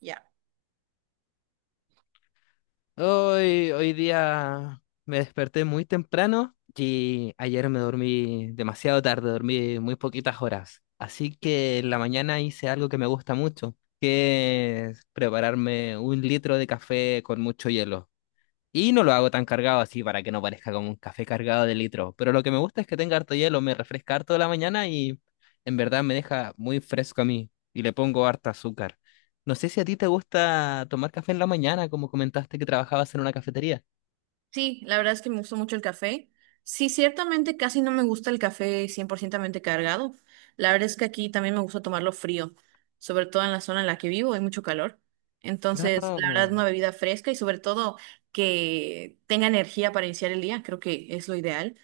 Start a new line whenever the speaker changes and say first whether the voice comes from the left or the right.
right: Ya.
left: Hoy día me desperté muy temprano y ayer me dormí demasiado tarde, dormí muy poquitas horas. Así que en la mañana hice algo que me gusta mucho, que es prepararme un litro de café con mucho hielo. Y no lo hago tan cargado así para que no parezca como un café cargado de litro. Pero lo que me gusta es que tenga harto hielo, me refresca harto la mañana y en verdad me deja muy fresco a mí. Y le pongo harta azúcar. No sé si a ti te gusta tomar café en la mañana, como comentaste que trabajabas en una cafetería.
right: Sí, la verdad es que me gustó mucho el café. Sí, ciertamente casi no me gusta el café 100% cargado. La verdad es que aquí también me gusta tomarlo frío, sobre todo en la zona en la que vivo, hay mucho calor. Entonces, la verdad,
left: Ah.
right: una bebida fresca y sobre todo que tenga energía para iniciar el día, creo que es lo ideal.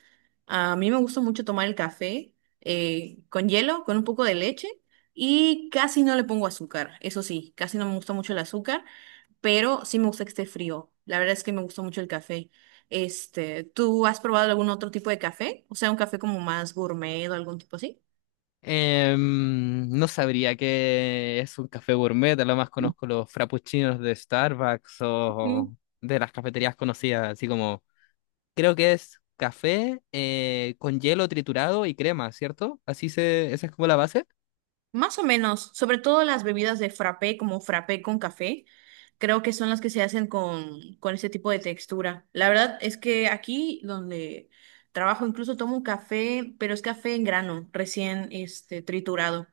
right: A mí me gusta mucho tomar el café con hielo, con un poco de leche y casi no le pongo azúcar. Eso sí, casi no me gusta mucho el azúcar. Pero sí me gusta que esté frío. La verdad es que me gusta mucho el café. Este, ¿tú has probado algún otro tipo de café? O sea, un café como más gourmet o algún tipo así.
left: No sabría qué es un café gourmet, a lo más conozco los frappuccinos de Starbucks
right: Ujú.
left: o de las cafeterías conocidas, así como. Creo que es café con hielo triturado y crema, ¿cierto? Así se, esa es como la base.
right: Más o menos, sobre todo las bebidas de frappé, como frappé con café, creo que son las que se hacen con ese tipo de textura. La verdad es que aquí donde trabajo incluso tomo un café, pero es café en grano, recién este, triturado.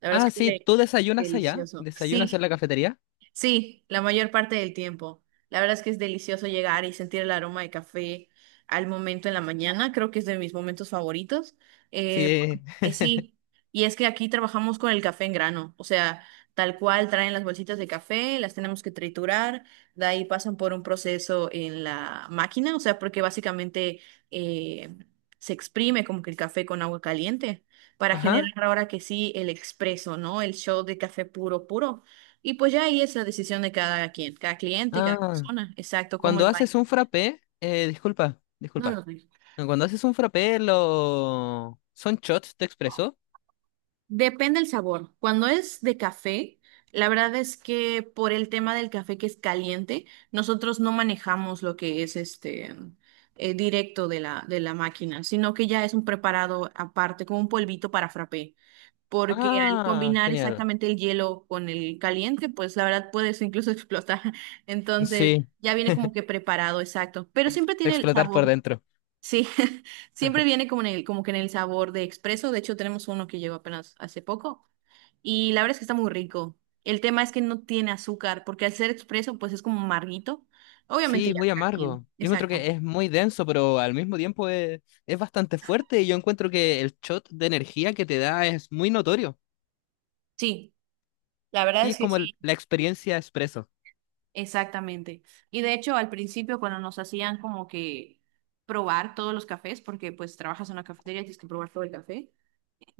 right: La verdad
left: Ah,
right: es que
left: sí,
right: huele
left: ¿tú desayunas allá?
right: delicioso.
left: ¿Desayunas en
right: Sí.
left: la cafetería?
right: Sí, la mayor parte del tiempo. La verdad es que es delicioso llegar y sentir el aroma de café al momento en la mañana. Creo que es de mis momentos favoritos. Eh,
left: Sí.
right: sí, y es que aquí trabajamos con el café en grano. O sea, tal cual traen las bolsitas de café, las tenemos que triturar, de ahí pasan por un proceso en la máquina. O sea, porque básicamente eh, se exprime como que el café con agua caliente para
left: Ajá.
right: generar ahora que sí el expreso, ¿no? El shot de café puro, puro. Y pues ya ahí es la decisión de cada quien, cada cliente y cada
left: Ah,
right: persona. Exacto, cómo
left: cuando
right: el baño.
left: haces un frappé, disculpa,
right: No lo
left: disculpa.
right: sé.
left: No, cuando haces un frappé, lo ¿son shots de expreso?
right: Depende el sabor. Cuando es de café, la verdad es que por el tema del café que es caliente, nosotros no manejamos lo que es este directo de la máquina, sino que ya es un preparado aparte, como un polvito para frappé. Porque al
left: Ah,
right: combinar
left: genial.
right: exactamente el hielo con el caliente, pues la verdad puedes incluso explotar. Entonces,
left: Sí,
right: ya viene como que preparado, exacto. Pero siempre tiene el
left: explotar por
right: sabor.
left: dentro.
right: Sí, siempre viene como en el, como que en el sabor de expreso. De hecho, tenemos uno que llegó apenas hace poco. Y la verdad es que está muy rico. El tema es que no tiene azúcar, porque al ser expreso, pues es como amarguito. Obviamente
left: Sí,
right: ya
left: muy
right: cada quien.
left: amargo. Yo encuentro
right: Exacto.
left: que es muy denso, pero al mismo tiempo es bastante fuerte y yo encuentro que el shot de energía que te da es muy notorio.
right: Sí, la verdad
left: Sí, es
right: es que
left: como el-
right: sí,
left: la experiencia expreso.
right: exactamente. Y de hecho, al principio, cuando nos hacían como que probar todos los cafés, porque pues trabajas en una cafetería y tienes que probar todo el café,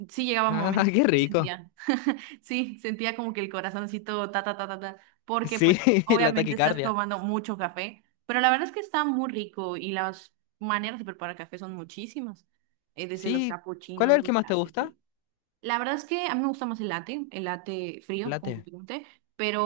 right: sí llegaba
left: Ah,
right: momentos
left: qué
right: que
left: rico.
right: sentía. Sí, sentía como que el corazoncito ta ta ta ta ta, porque pues
left: Sí, la
right: obviamente estás
left: taquicardia.
right: tomando mucho café, pero la verdad es que está muy rico y las maneras de preparar café son muchísimas, desde los
left: Sí, ¿cuál es
right: capuchinos,
left: el que
right: los
left: más te
right: lates,
left: gusta?
right: sí. La verdad es que a mí me gusta más el latte
left: El
right: frío, como
left: latte.
right: te conté,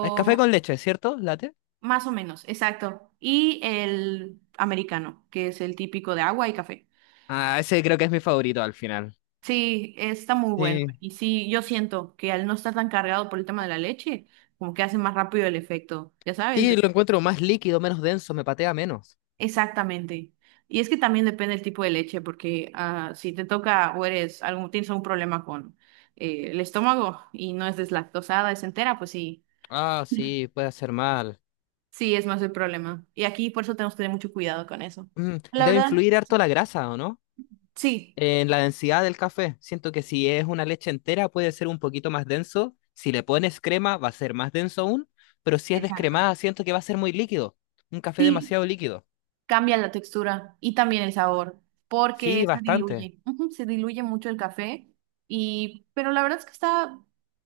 left: El café con leche, ¿cierto? Latte.
right: más o menos, exacto. Y el americano, que es el típico de agua y café.
left: Ah, ese creo que es mi favorito al final.
right: Sí, está muy bueno.
left: Sí.
right: Y sí, yo siento que al no estar tan cargado por el tema de la leche, como que hace más rápido el efecto, ya sabes.
left: Sí, lo encuentro más líquido, menos denso, me patea menos.
right: Exactamente. Y es que también depende del tipo de leche, porque ah, si te toca o eres algún, tienes algún problema con el estómago y no es deslactosada, es entera, pues sí,
left: Ah, sí, puede hacer mal.
right: sí es más el problema. Y aquí por eso tenemos que tener mucho cuidado con eso.
left: Mm,
right: La
left: debe
right: verdad,
left: influir harto la grasa, ¿o no?
right: sí.
left: En la densidad del café, siento que si es una leche entera puede ser un poquito más denso. Si le pones crema va a ser más denso aún, pero si es
right: Exacto.
left: descremada siento que va a ser muy líquido. Un café
right: Sí,
left: demasiado líquido.
right: cambia la textura y también el sabor, porque
left: Sí,
right: se
left: bastante.
right: diluye, ujú, se diluye mucho el café y, pero la verdad es que está,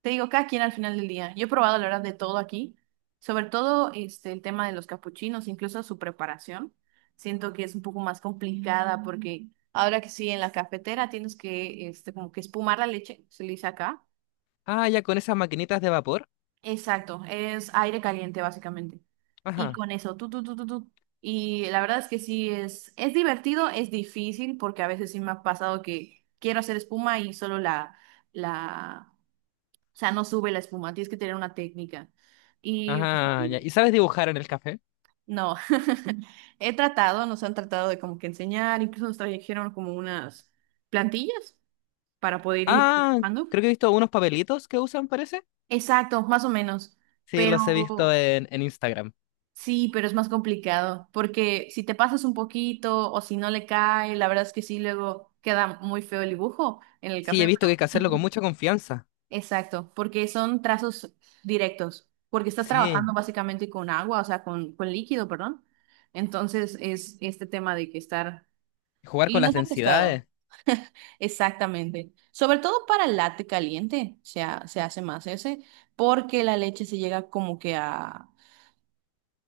right: te digo, cada quien al final del día. Yo he probado la verdad de todo aquí, sobre todo este el tema de los capuchinos, incluso su preparación. Siento que es un poco más complicada porque ahora que sí en la cafetera tienes que este como que espumar la leche, se le dice acá.
left: Ah, ya con esas maquinitas de vapor.
right: Exacto, es aire caliente básicamente. Y
left: Ajá.
right: con eso, tú, tú, tú, tú, tú. Y la verdad es que sí es divertido, es difícil, porque a veces sí me ha pasado que quiero hacer espuma y solo la, o sea, no sube la espuma, tienes que tener una técnica. Y
left: Ajá, ya. ¿Y sabes dibujar en el café?
right: no, he tratado, nos han tratado de como que enseñar, incluso nos trajeron como unas plantillas para poder ir
left: Ah,
right: manejando.
left: creo que he visto unos papelitos que usan, parece.
right: Exacto, más o menos.
left: Sí,
right: Pero
left: los he visto en Instagram.
right: sí, pero es más complicado, porque si te pasas un poquito o si no le cae, la verdad es que sí, luego queda muy feo el dibujo en el
left: Sí, he
right: café,
left: visto que
right: pero
left: hay que hacerlo con mucha confianza.
right: exacto, porque son trazos directos, porque estás
left: Sí,
right: trabajando básicamente con agua, o sea, con líquido, perdón. Entonces es este tema de que estar...
left: jugar con
right: Y
left: las
right: nos ha costado.
left: densidades,
right: Exactamente. Sobre todo para el latte caliente, se hace más ese, porque la leche se llega como que a...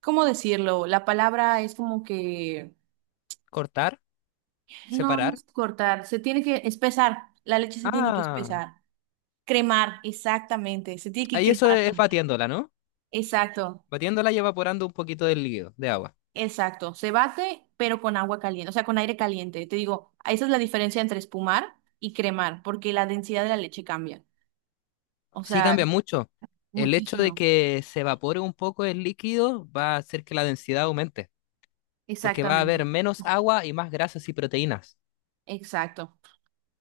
right: ¿Cómo decirlo? La palabra es como que
left: cortar,
right: no, no
left: separar.
right: es cortar, se tiene que espesar, la leche se tiene que
left: Ah.
right: espesar. Cremar, exactamente, se tiene que
left: Ahí eso
right: cremar.
left: es batiéndola, ¿no?
right: Exacto,
left: Batiéndola y evaporando un poquito del líquido, de agua.
right: exacto. Se bate, pero con agua caliente, o sea, con aire caliente. Te digo, esa es la diferencia entre espumar y cremar, porque la densidad de la leche cambia. O
left: Sí
right: sea,
left: cambia mucho. El hecho de
right: muchísimo.
left: que se evapore un poco el líquido va a hacer que la densidad aumente, porque va a haber
right: Exactamente,
left: menos agua y más grasas y proteínas.
right: exacto.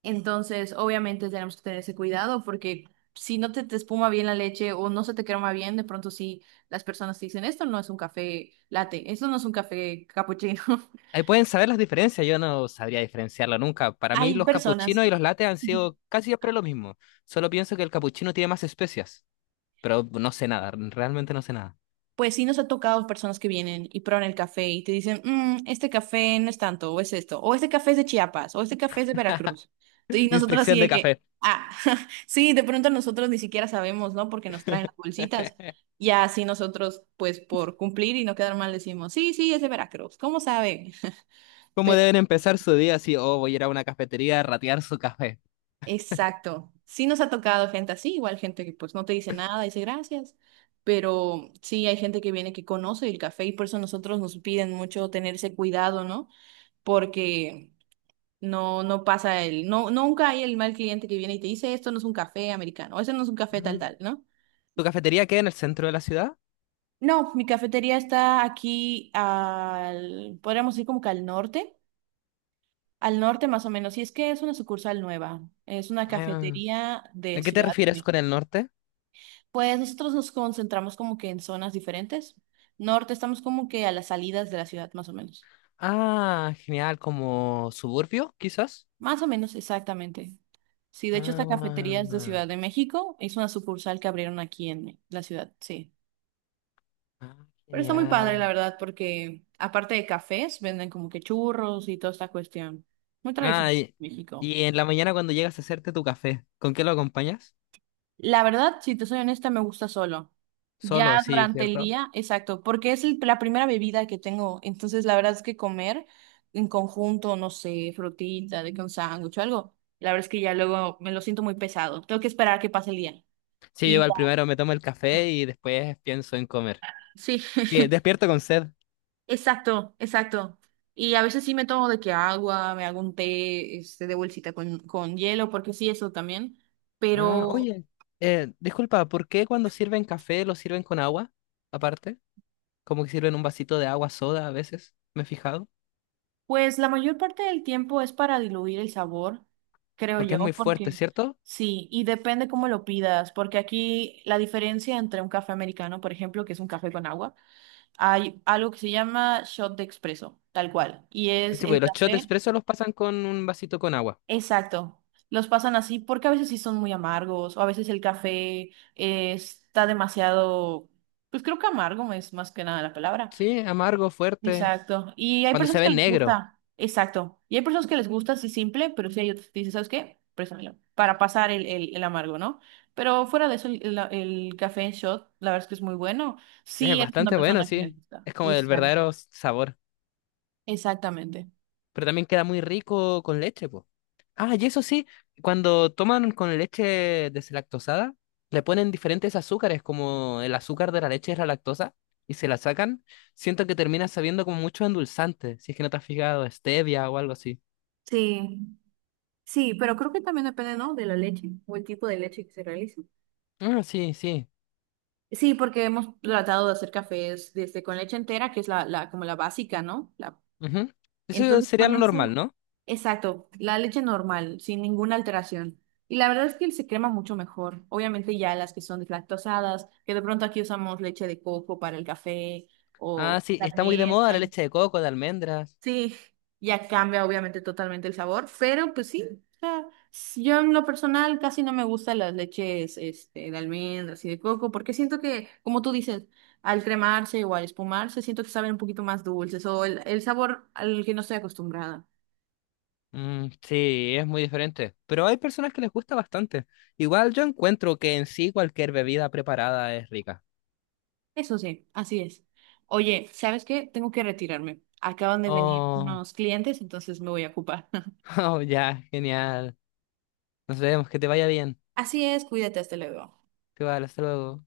right: Entonces, obviamente tenemos que tener ese cuidado porque si no te espuma bien la leche o no se te crema bien, de pronto sí las personas te dicen, esto no es un café latte, esto no es un café capuchino.
left: Ahí pueden saber las diferencias, yo no sabría diferenciarlo nunca. Para mí
right: Hay
left: los
right: personas.
left: capuchinos y los lates han sido casi siempre lo mismo. Solo pienso que el capuchino tiene más especias, pero no sé nada, realmente no sé nada.
right: Pues sí nos ha tocado personas que vienen y prueban el café y te dicen, "Mm, este café no es tanto, o es esto, o este café es de Chiapas, o este café es de Veracruz". Y nosotros así
left: Inspección
right: de
left: de
right: que,
left: café.
right: ah, sí, de pronto nosotros ni siquiera sabemos, ¿no? Porque nos traen las bolsitas. Y así nosotros, pues por cumplir y no quedar mal, decimos, sí, sí, es de Veracruz, ¿cómo sabe?
left: ¿Cómo deben empezar su día si, oh, voy a ir a una cafetería a ratear su café?
right: Exacto. Sí nos ha tocado gente así, igual gente que pues no te dice nada, dice gracias, pero sí hay gente que viene que conoce el café y por eso nosotros nos piden mucho tenerse cuidado, ¿no? Porque no no pasa el no nunca hay el mal cliente que viene y te dice esto no es un café americano, o, eso no es un café tal
left: Ah.
right: tal, ¿no?
left: ¿Tu cafetería queda en el centro de la ciudad?
right: No, mi cafetería está aquí al podríamos decir como que al norte más o menos, y es que es una sucursal nueva, es una
left: Ah.
right: cafetería
left: ¿A
right: de
left: qué te
right: Ciudad de
left: refieres
right: México.
left: con el norte?
right: Pues nosotros nos concentramos como que en zonas diferentes. Norte estamos como que a las salidas de la ciudad, más o menos.
left: Ah, genial, como suburbio, quizás.
right: Más o menos, exactamente. Sí, de hecho esta cafetería es de
left: Ah,
right: Ciudad de México. Es una sucursal que abrieron aquí en la ciudad, sí.
left: ah,
right: Pero está muy padre,
left: genial.
right: la verdad, porque aparte de cafés, venden como que churros y toda esta cuestión. Muy tradicional
left: Ah,
right: en México.
left: y en la mañana cuando llegas a hacerte tu café, ¿con qué lo acompañas?
right: La verdad, si te soy honesta, me gusta solo.
left: Solo,
right: Ya
left: sí,
right: durante el
left: ¿cierto?
right: día, exacto, porque es la primera bebida que tengo. Entonces, la verdad es que comer en conjunto, no sé, frutita, de que un sándwich o algo, la verdad es que ya luego me lo siento muy pesado. Tengo que esperar a que pase el día.
left: Sí, yo
right: Y
left: al
right: ya.
left: primero me tomo el café y después pienso en comer.
right: Sí,
left: Que despierto con sed.
right: exacto, exacto. Y a veces sí me tomo de que agua, me hago un té, este, de bolsita con hielo, porque sí, eso también.
left: Ah,
right: Pero
left: oye, disculpa, ¿por qué cuando sirven café lo sirven con agua aparte? Como que sirven un vasito de agua soda a veces, me he fijado,
right: pues la mayor parte del tiempo es para diluir el sabor, creo
left: porque es muy
right: yo,
left: fuerte,
right: porque
left: ¿cierto?
right: sí, y depende cómo lo pidas, porque aquí la diferencia entre un café americano, por ejemplo, que es un café con agua, hay algo que se llama shot de expreso, tal cual, y es
left: Sí, pues
right: el
left: los shots
right: café,
left: expresos los pasan con un vasito con agua.
right: exacto, los pasan así porque a veces sí son muy amargos, o a veces el café está demasiado, pues creo que amargo es más que nada la palabra.
left: Sí, amargo, fuerte,
right: Exacto. Y hay
left: cuando se
right: personas que
left: ve
right: les
left: negro,
right: gusta, exacto. Y hay personas que les gusta así simple, pero sí hay otras que dicen, ¿sabes qué? Préstamelo", para pasar el amargo, ¿no? Pero fuera de eso, el café en shot, la verdad es que es muy bueno.
left: es
right: Sí, eres una
left: bastante bueno,
right: persona que les
left: sí,
right: gusta.
left: es como el
right: Exacto.
left: verdadero sabor,
right: Exactamente.
left: pero también queda muy rico con leche, pues. Ah, y eso sí, cuando toman con leche deslactosada, le ponen diferentes azúcares, como el azúcar de la leche es la lactosa, y se la sacan, siento que termina sabiendo como mucho endulzante, si es que no te has fijado, stevia o algo así.
right: Sí, sí, pero creo que también depende, ¿no? De la leche o el tipo de leche que se realice.
left: Ah, sí, sí.
right: Sí, porque hemos tratado de hacer cafés desde con leche entera, que es la como la básica, ¿no? La
left: Ujú. Eso
right: Entonces
left: sería
right: con
left: lo normal,
right: eso,
left: ¿no?
right: exacto, la leche normal, sin ninguna alteración. Y la verdad es que se crema mucho mejor. Obviamente ya las que son deslactosadas, que de pronto aquí usamos leche de coco para el café
left: Ah,
right: o
left: sí,
right: la
left: está muy de moda la
right: almendra.
left: leche de coco, de almendras.
right: Sí, ya cambia obviamente totalmente el sabor, pero pues sí, o sea, yo en lo personal casi no me gustan las leches este, de almendras y de coco, porque siento que, como tú dices, al cremarse o al espumarse, siento que saben un poquito más dulces o el sabor al que no estoy acostumbrada.
left: Mm, sí, es muy diferente. Pero hay personas que les gusta bastante. Igual yo encuentro que en sí cualquier bebida preparada es rica.
right: Eso sí, así es. Oye, ¿sabes qué? Tengo que retirarme. Acaban de venir
left: Oh,
right: unos clientes, entonces me voy a ocupar.
left: oh, ya, genial. Nos vemos, que te vaya bien.
right: Así es, cuídate, hasta luego.
left: Igual, hasta luego.